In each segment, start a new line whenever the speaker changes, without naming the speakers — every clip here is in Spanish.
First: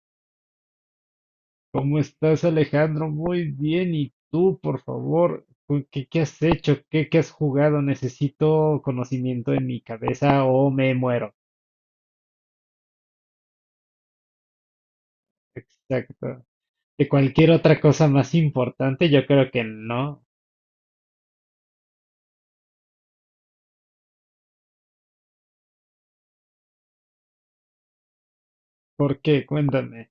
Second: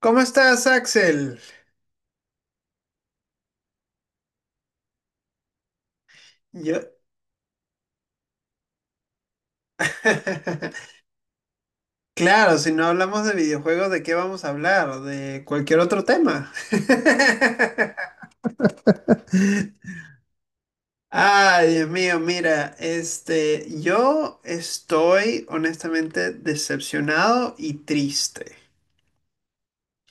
¿Cómo estás, Axel?
¿Cómo estás, Alejandro? Muy bien. ¿Y tú, por favor? ¿Qué has hecho?
Yo...
¿Qué has jugado? Necesito conocimiento en mi cabeza o me muero.
Claro, si no hablamos de videojuegos, ¿de qué vamos a hablar? De cualquier otro
Exacto.
tema.
¿De cualquier otra cosa más importante? Yo creo que no.
Ay, Dios mío, mira, yo estoy honestamente decepcionado y triste
¿Por qué? Cuéntame.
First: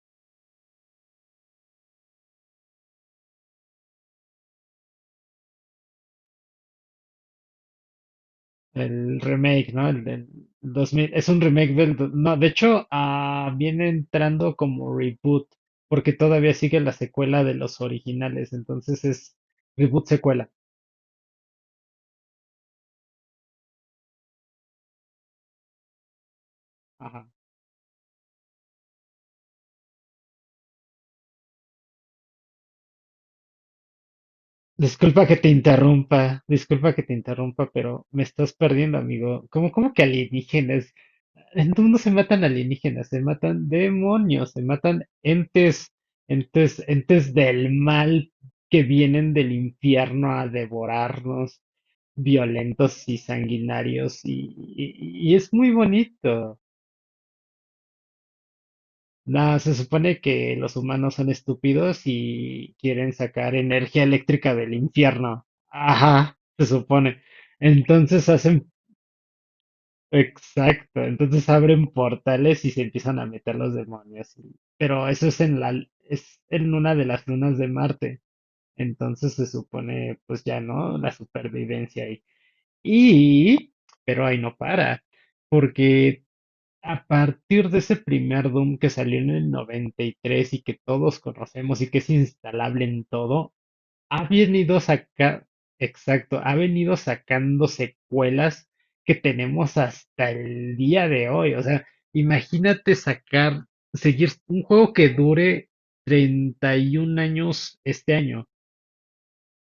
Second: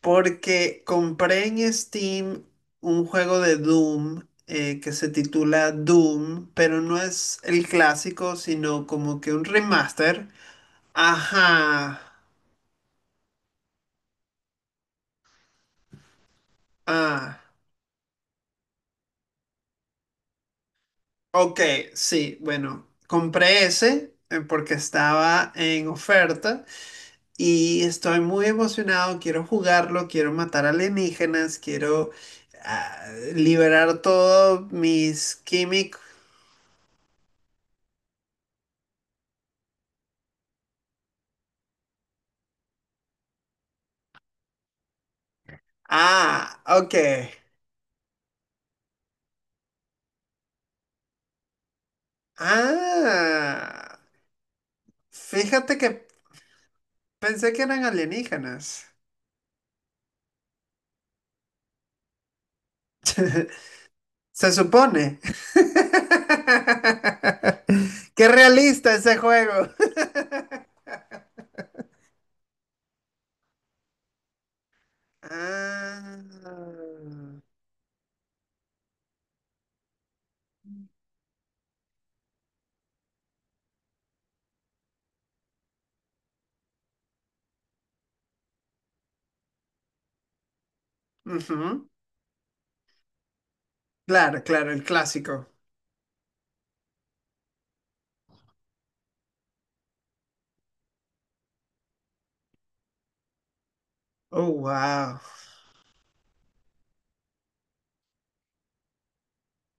porque compré en Steam un juego de Doom que se titula Doom, pero no es el clásico, sino
El
como que un
remake, ¿no? El del
remaster.
2000. Es un remake del...
Ajá.
do- No, de hecho, viene entrando como reboot, porque todavía sigue la
Ah,
secuela de los originales. Entonces es reboot secuela.
ok, sí, bueno, compré ese porque estaba en oferta y estoy muy emocionado, quiero jugarlo, quiero matar alienígenas, quiero ah, liberar todos
Disculpa
mis
que te
químicos.
interrumpa, disculpa que te interrumpa, pero me estás perdiendo, amigo. ¿Cómo que alienígenas? En tu mundo se matan alienígenas, se matan demonios, se matan entes,
Ah,
entes,
ok.
entes del mal que vienen del infierno a devorarnos, violentos y
Ah,
sanguinarios, y es muy
fíjate que
bonito.
pensé que eran alienígenas.
No, se supone que los humanos son estúpidos y quieren sacar energía
Se
eléctrica del
supone.
infierno. Ajá, se supone.
Qué
Entonces hacen,
realista ese juego.
exacto, entonces abren portales y se empiezan a meter los demonios. Pero eso es es en
Ah.
una de las lunas de Marte. Entonces se supone, pues ya no, la supervivencia ahí. Y, pero ahí no para, porque a partir de ese primer Doom que salió en el 93 y que todos conocemos
Ujú.
y que es instalable en todo, ha
Claro, claro,
venido
el
saca,
clásico.
exacto, ha venido sacando secuelas que tenemos hasta el día de hoy. O sea, imagínate seguir
Oh,
un juego que
wow.
dure 31 años este año.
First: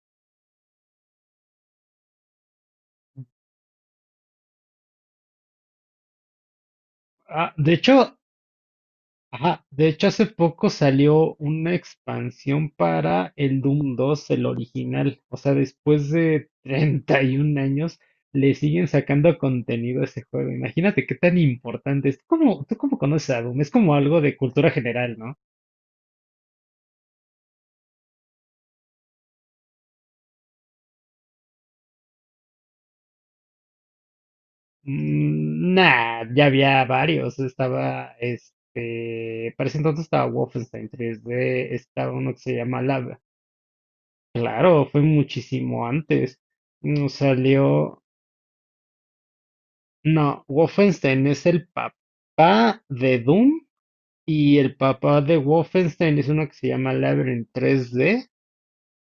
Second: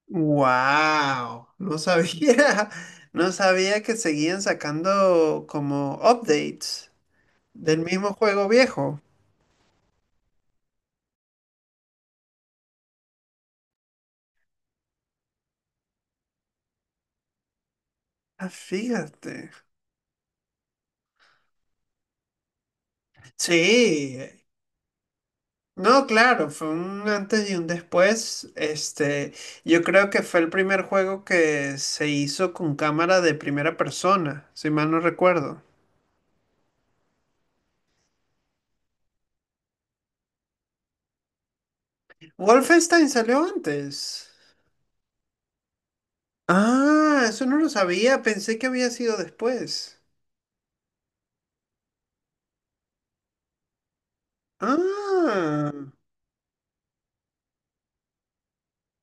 Wow. No sabía. No sabía que seguían sacando como updates
Ah, de
del mismo
hecho,
juego viejo.
Ajá, de hecho hace poco salió una expansión para el Doom 2, el original. O sea, después de 31 años
Ah,
le siguen sacando
fíjate.
contenido a ese juego. Imagínate qué tan importante es. ¿Tú cómo conoces a Doom? Es como
Sí.
algo de cultura general, ¿no?
No, claro, fue un antes y un después. Yo creo que fue el primer juego que se hizo con cámara de primera persona, si mal no recuerdo.
Mm, nah, ya había varios. Este, para ese entonces estaba Wolfenstein 3D, estaba uno que se llama
Wolfenstein
Lab.
salió antes.
Claro, fue muchísimo antes. Mm,
Ah, eso no lo
salió.
sabía, pensé que había sido después.
No, Wolfenstein es el papá de Doom y el papá de
Ah,
Wolfenstein es uno que se llama Labyrinth 3D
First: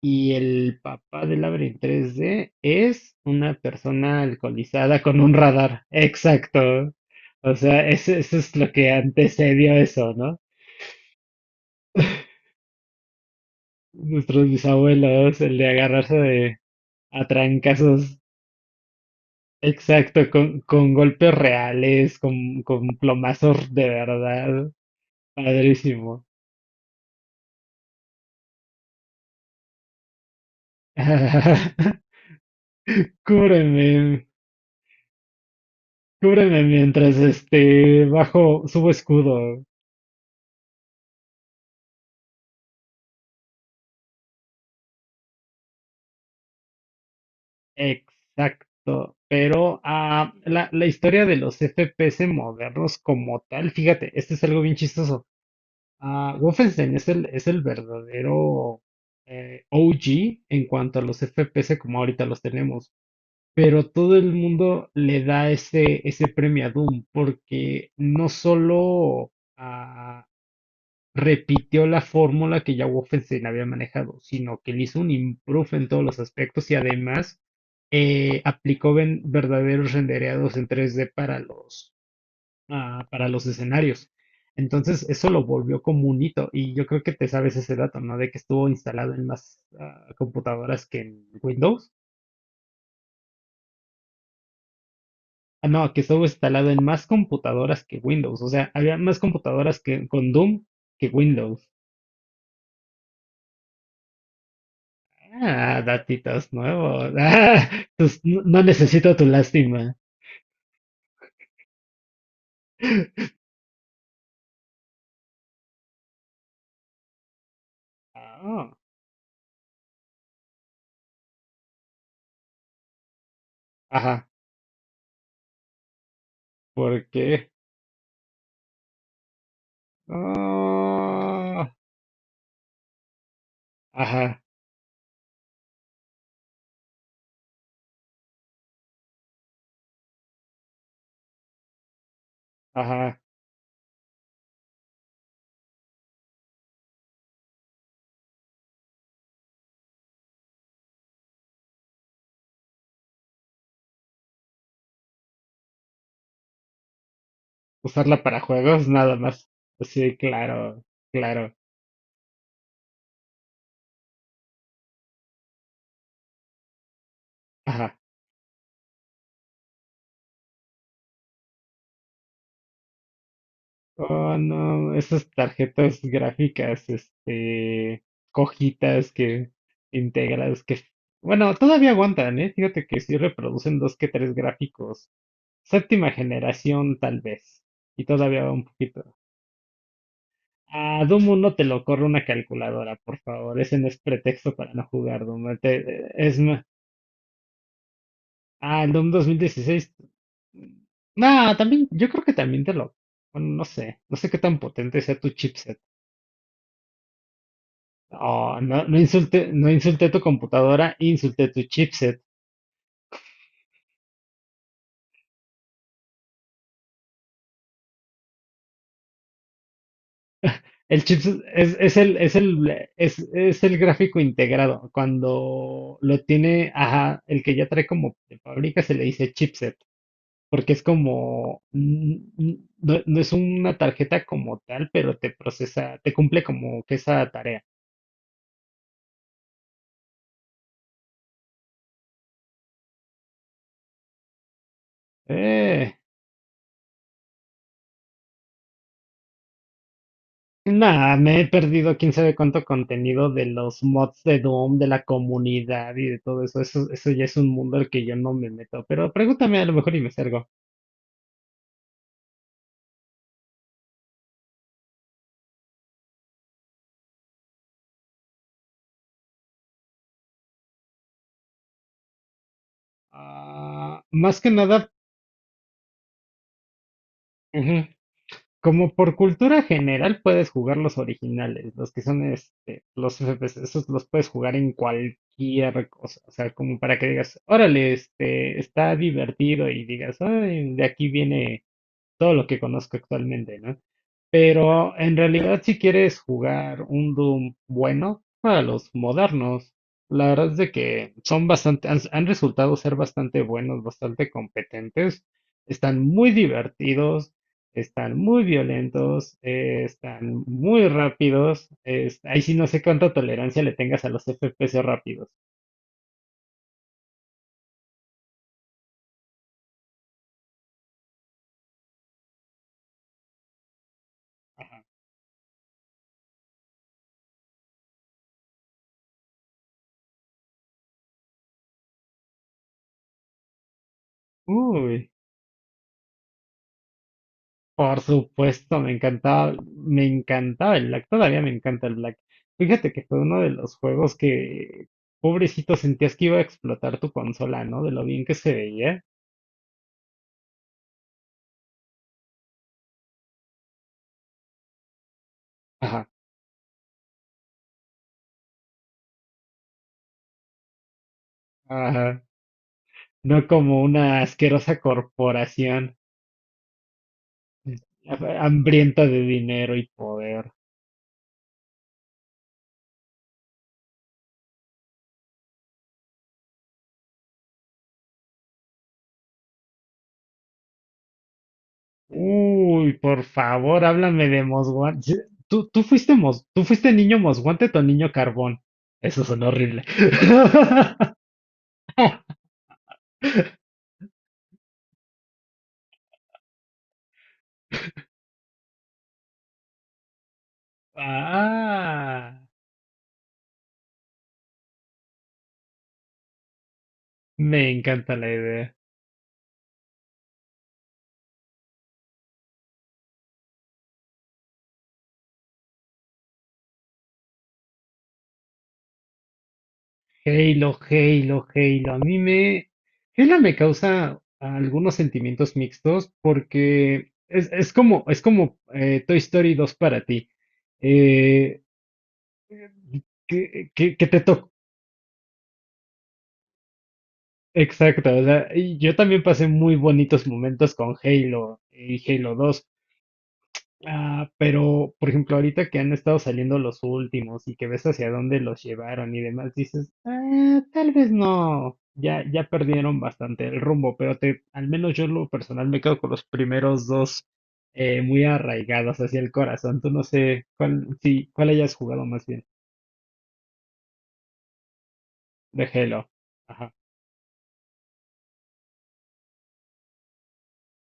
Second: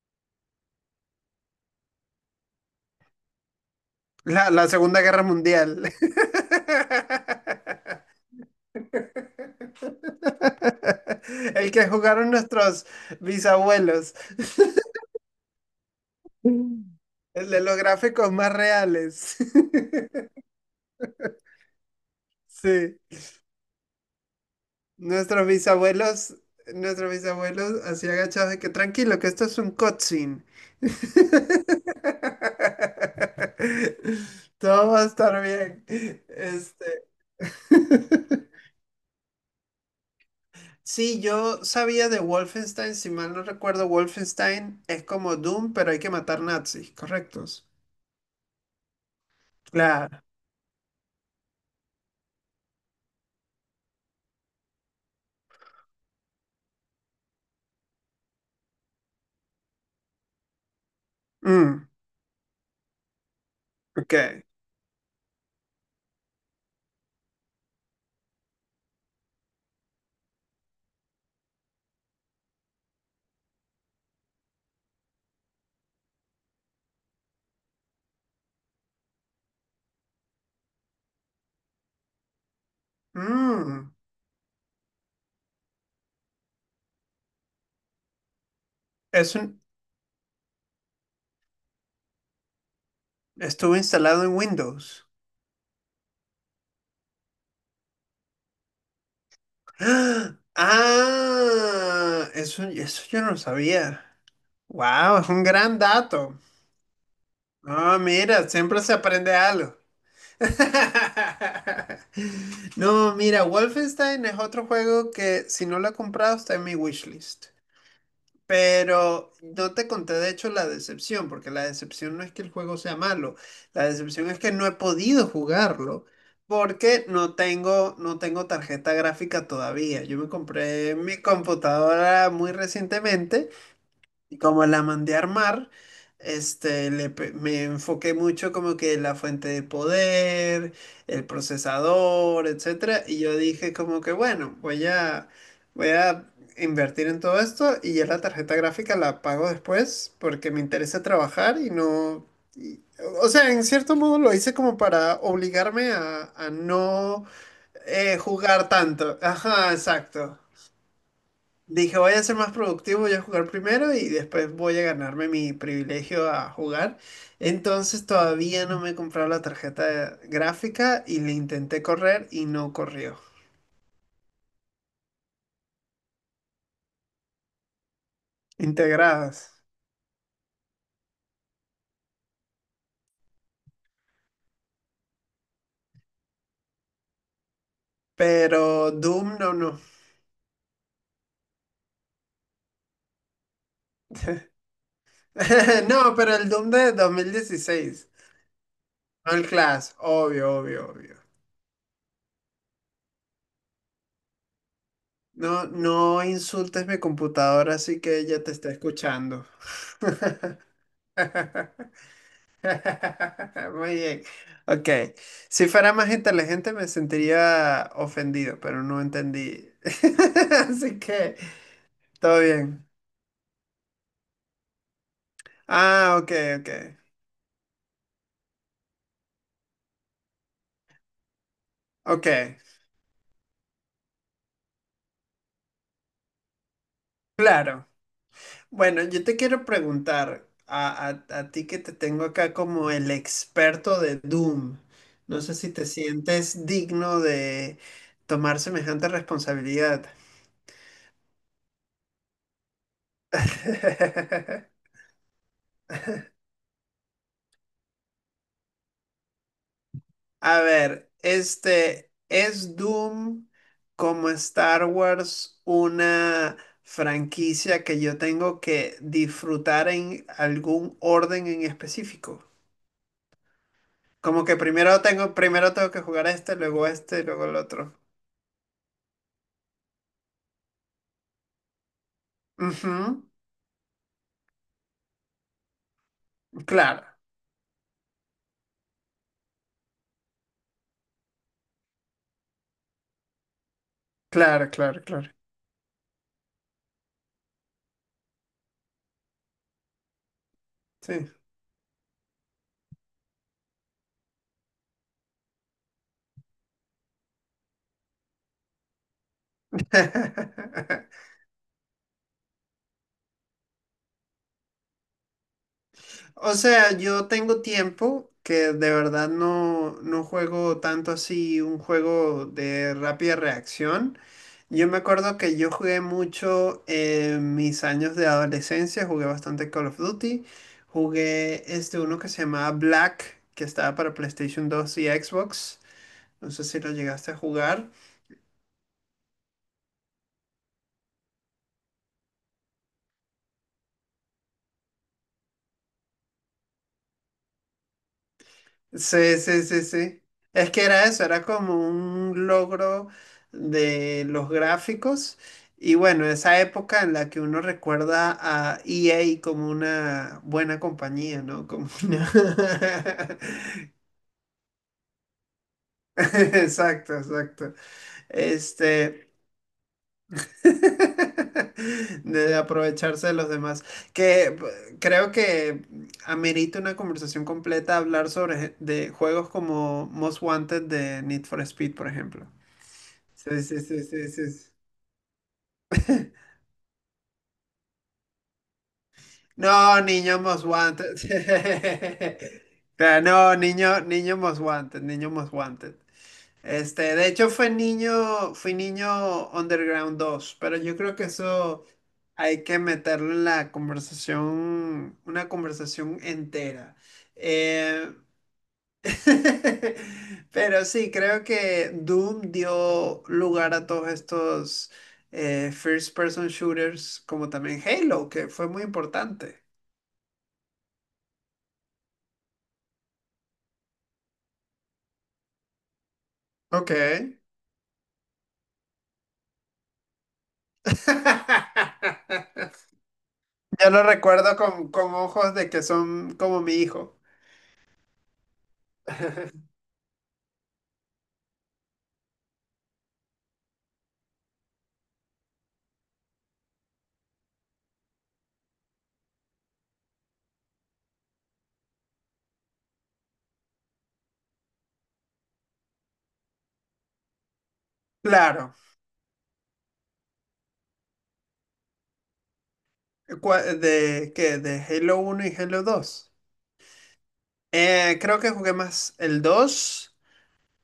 y el papá de Labyrinth 3D es una persona
la, la
alcoholizada
Segunda
con
Guerra
un
Mundial.
radar. Exacto. O sea, eso es lo que antecedió eso, ¿no?
El que jugaron nuestros bisabuelos.
Nuestros bisabuelos, el de agarrarse de
Mm.
a
El de los
trancazos.
gráficos más reales.
Exacto, con golpes reales, con
Sí.
plomazos de verdad.
Nuestros
Padrísimo.
bisabuelos, nuestros bisabuelos así agachados de que tranquilo, que esto es un cutscene.
Cúbreme,
Todo va a estar bien.
cúbreme
Este...
mientras este bajo, subo escudo.
Sí, yo sabía de Wolfenstein, si mal no recuerdo, Wolfenstein es como Doom, pero hay que matar nazis, ¿correctos?
Exacto. Pero
Claro.
la historia de los FPS modernos como tal, fíjate, este es algo bien chistoso. Wolfenstein es el verdadero OG en cuanto a los FPS
Mm,
como ahorita los tenemos. Pero todo el
ok.
mundo le da ese premio a Doom porque no solo repitió la fórmula que ya Wolfenstein había manejado, sino que le hizo un improve en todos los aspectos y además aplicó verdaderos rendereados en 3D para los
Mm,
escenarios. Entonces, eso lo volvió como un hito y yo creo que te sabes ese dato, ¿no? De que estuvo instalado en
es
más
un-
computadoras que en Windows.
estuvo instalado en Windows.
No, que estuvo instalado en más computadoras que Windows. O sea, había más computadoras con
¡Ah!
Doom que Windows.
¡Ah! Eso yo no lo sabía. Wow, es un gran dato.
Datitos nuevos.
No,
No
mira,
no
siempre se
necesito tu
aprende algo.
lástima.
No, mira, Wolfenstein es otro juego que si no lo he comprado está en mi wishlist.
Ah,
Pero no te conté de hecho la decepción, porque la decepción no es que el juego sea malo, la
ajá,
decepción es que no he podido jugarlo porque
¿por
no
qué?
tengo, no tengo tarjeta gráfica todavía. Yo me compré mi
Ah,
computadora muy recientemente y
ajá,
como la mandé a armar, me enfoqué mucho como que la fuente de poder, el procesador, etcétera,
ajá.
y yo dije como que bueno, voy a invertir en todo esto y ya la tarjeta gráfica la pago después porque me interesa trabajar y no, y- o sea, en cierto modo lo hice como para obligarme a no
Usarla para
jugar
juegos, nada
tanto.
más.
Ajá,
Pues sí,
exacto.
claro, claro.
Dije, voy a ser más productivo, voy a jugar primero y después voy a ganarme mi privilegio a jugar.
Ajá.
Entonces todavía no me he comprado la tarjeta gráfica y le intenté correr y no corrió.
Oh, no, esas tarjetas gráficas, este, cojitas
Integradas.
que integras, que, bueno, todavía aguantan, ¿eh? Fíjate que sí reproducen dos que tres gráficos. Séptima generación, tal vez. Y todavía va un
Pero
poquito.
Doom no, no.
A Doom uno te lo corre una calculadora, por favor. Ese no es pretexto para no jugar Doom. Te-
No, pero
es
el
ma-
Doom de 2016.
ah, el Doom
No el
2016.
Clash, obvio, obvio, obvio.
No, también, yo creo que también te lo. Bueno, no sé. No sé qué tan potente sea tu
No,
chipset.
no insultes mi computadora, así que ella te
Oh,
está
no, no insulte,
escuchando.
no insulté tu computadora, insulté tu chipset.
Muy bien. Ok. Si fuera más inteligente me sentiría ofendido, pero no entendí. Así
El chips
que,
es, es el, es
todo
el,
bien.
es, es el gráfico integrado. Cuando
Ah,
lo
ok, ok.
tiene, ajá, el que ya trae como de fábrica se le dice chipset, porque es como,
Ok,
no, no es una tarjeta como tal, pero te procesa, te cumple como que esa tarea.
claro. Bueno, yo te quiero preguntar a ti que te tengo acá como el experto de Doom. No sé si te
Eh,
sientes digno de tomar semejante responsabilidad.
Nada, me he perdido quién sabe cuánto contenido de los mods de Doom, de la comunidad y de todo eso. Eso ya es un mundo al que yo no me meto, pero pregúntame a lo mejor y me salgo.
A ver, este, ¿es Doom como Star Wars una franquicia que yo tengo que disfrutar en algún orden en específico?
Más
Como
que
que
nada.
primero tengo que jugar este, luego el
Ujú.
otro.
Como por cultura general puedes jugar los originales, los que son este, los
Ujú,
FPS, esos los puedes jugar en cualquier cosa, o sea, como para
Claro,
que digas, órale, este, está divertido y digas, "Ay, de aquí viene todo lo que conozco actualmente", ¿no?
claro,
Pero
claro,
en
claro.
realidad, si quieres jugar un Doom bueno, para los modernos, la verdad es de que
Sí.
son han resultado ser bastante buenos, bastante competentes, están muy divertidos, están muy violentos, están muy rápidos. Ahí sí no sé cuánta tolerancia le tengas a los FPS rápidos.
O sea, yo tengo tiempo que de verdad no, no juego tanto así un juego de rápida reacción. Yo me acuerdo que yo jugué mucho en mis años de adolescencia, jugué bastante Call of Duty, jugué este uno que se llamaba Black, que estaba para PlayStation 2 y
Uy.
Xbox, no sé si lo llegaste a jugar.
Por supuesto, me encantaba el Black, todavía me encanta el Black. Fíjate que fue uno de los juegos que, pobrecito, sentías que iba a explotar tu consola, ¿no? De lo bien que se veía.
Sí, sí, sí, sí. Es que era eso, era como un logro de los gráficos y
Ajá,
bueno, esa época en la que uno recuerda a EA como una buena compañía, ¿no? Como
ajá.
una...
No como una asquerosa corporación
Exacto, exacto.
hambrienta de
Este,
dinero y poder.
de aprovecharse de los demás, creo que amerita una conversación completa hablar sobre de juegos como Most Wanted de Need for Speed, por ejemplo.
Uy, por
Sí, sí,
favor,
sí, sí,
háblame de
sí, sí.
Mosguante. Tú fuiste niño Mosguante o niño Carbón. Eso sonó horrible.
No, niño Most Wanted. Claro, no, niño Most Wanted, niño Most Wanted. Este, de hecho fui niño Underground dos, pero yo creo que eso
Ah.
hay que meterlo en la conversación, una conversación entera.
Me
Eh,
encanta la idea.
pero sí, creo que Doom dio lugar a todos estos first person shooters, como también Halo, que fue muy importante.
Halo, Halo, Halo. A mí me. Halo me causa algunos sentimientos mixtos
Ok.
porque es como Toy Story dos para ti. Eh, que,
Ya
que-
lo
que te tocó.
recuerdo con ojos de que son como mi hijo.
Exacto. O sea, y yo también pasé muy bonitos momentos con Halo y Halo 2. Pero, por ejemplo, ahorita que han estado saliendo los últimos y que ves hacia dónde los llevaron y demás, dices, tal vez no, ya, ya perdieron bastante el rumbo, pero al menos yo en lo personal me quedo con los primeros dos muy
Claro,
arraigados hacia el corazón. Tú no sé cuál, sí, cuál hayas jugado más bien.
de Halo uno y
De
Halo
Halo.
2.
Ajá,
Creo que jugué más el 2,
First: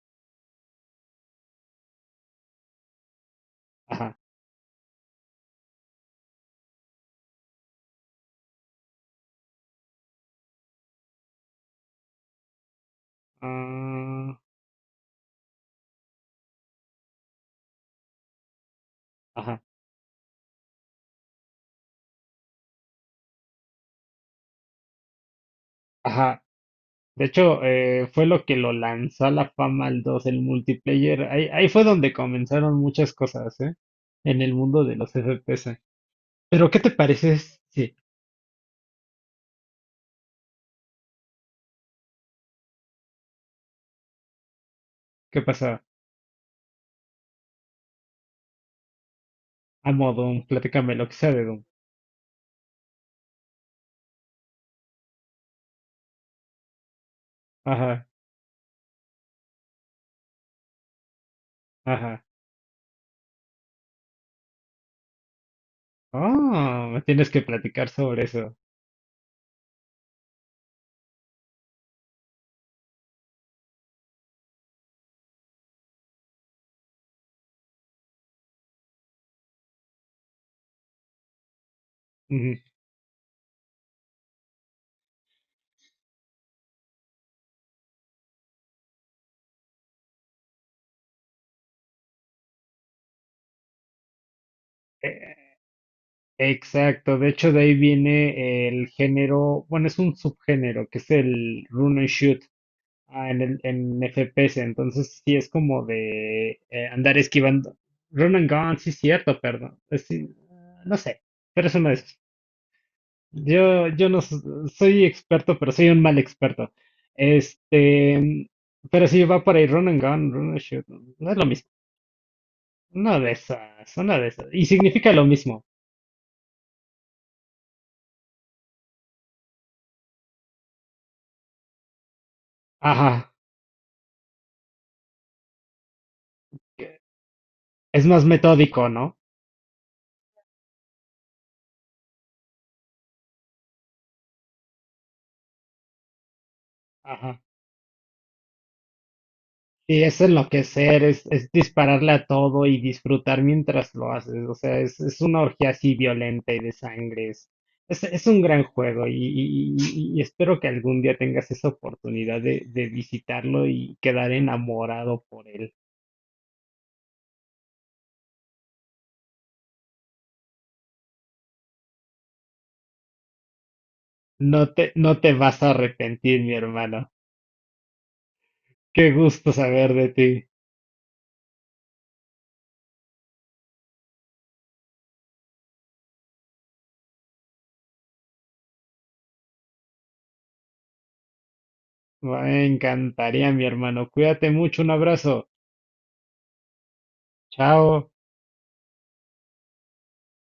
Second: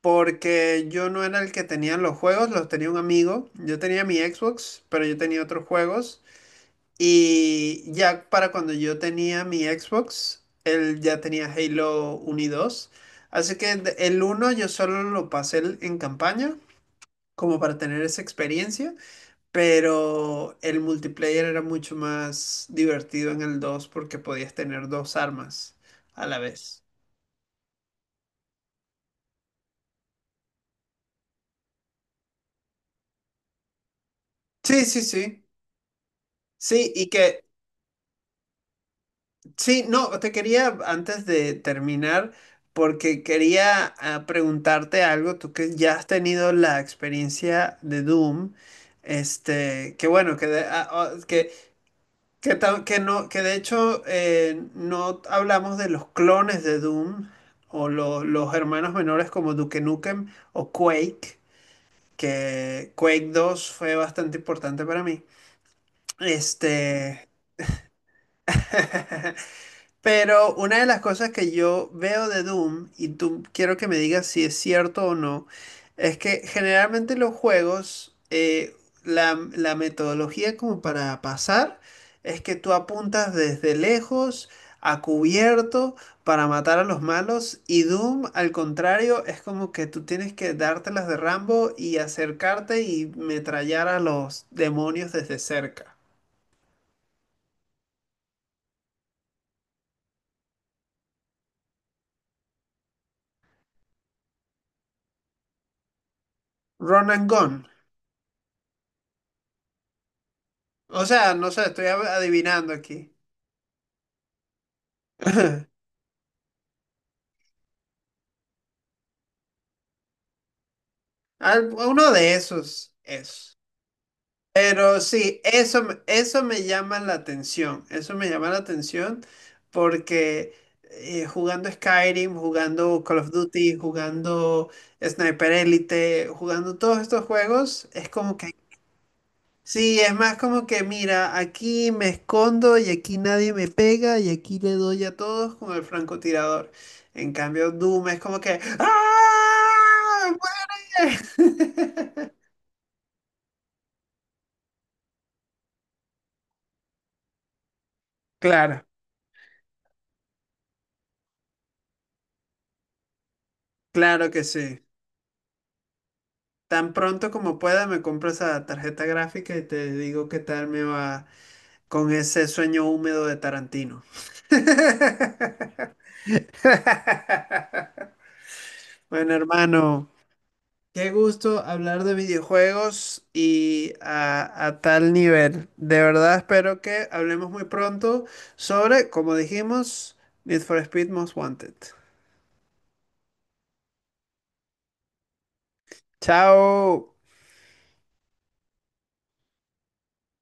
porque yo no era el que tenía los juegos, los tenía un amigo. Yo tenía mi
ajá,
Xbox, pero yo tenía otros juegos y ya para cuando yo tenía mi Xbox, él ya tenía Halo uno y 2. Así que el
ah,
uno yo solo lo pasé en campaña como para tener esa experiencia.
ajá,
Pero el multiplayer era mucho más divertido en el 2 porque podías tener dos armas a la
ajá.
vez.
De hecho, fue lo que lo lanzó a la fama al 2 el multiplayer. Ahí, ahí fue donde comenzaron muchas cosas, ¿eh? En el mundo
Sí,
de
sí,
los
sí.
FPS. Pero, ¿qué te
Sí, y
parece?
que,
Sí,
sí, no, te quería antes de terminar, porque quería preguntarte algo,
¿qué
tú que
pasa?
ya has tenido la experiencia de Doom, este, que
Amo
bueno,
Doom,
que,
platícame lo que sea de
que.
Doom.
Que, que no, que de hecho no hablamos de los clones de Doom
Ajá,
los hermanos menores como Duke Nukem o Quake,
ajá.
que Quake 2 fue bastante importante para mí.
Me
Este,
tienes que platicar sobre eso.
pero una de las cosas que yo veo de Doom, y tú quiero que me digas si es cierto o no, es que generalmente los juegos, la metodología como para pasar es
Ujú.
que tú apuntas desde lejos, a cubierto, para matar a los malos, y Doom, al contrario, es como que tú tienes que dártelas de Rambo y acercarte y metrallar a los demonios desde
Eh,
cerca.
exacto, de hecho, de ahí viene el género, bueno, es un subgénero que es el run and shoot. En FPS, entonces sí es como de
Run
andar
and gun.
esquivando. Run and gun, sí es cierto, perdón. Es sí, no
O
sé,
sea, no sé,
pero es
estoy
uno de esos.
adivinando aquí.
Yo no soy experto, pero soy un mal experto. Este, pero sí va por ahí, run and gun, run and shoot. No es lo mismo.
Uno de esos,
Una de
eso.
esas, una de esas. Y
Pero
significa lo
sí,
mismo.
eso, eso me llama la atención, eso me llama la atención porque jugando Skyrim, jugando Call of
Ajá.
Duty, jugando Sniper Elite, jugando todos
que
estos juegos,
Es
es
más
como que,
metódico, ¿no?
sí, es más como que, mira, aquí me escondo y aquí nadie me pega y aquí le doy a todos con el francotirador. En
Ajá.
cambio, Doom es como que,
Y es
¡ah!
enloquecer, es dispararle a
¡Muere!
todo y disfrutar mientras lo haces. O sea, es una orgía así violenta y de sangre. Es un gran
Claro,
juego y espero que algún día tengas esa oportunidad de visitarlo y
claro
quedar
que sí.
enamorado por él.
Tan pronto como pueda me compro esa tarjeta gráfica y te digo qué tal me va con ese sueño húmedo de Tarantino.
No te vas a arrepentir, mi hermano. Qué
Bueno,
gusto saber de
hermano,
ti.
qué gusto hablar de videojuegos y a tal nivel. De verdad espero que hablemos muy pronto sobre, como dijimos, Need for Speed Most Wanted.
Me encantaría, mi hermano. Cuídate mucho. Un abrazo.
Chao.
Chao.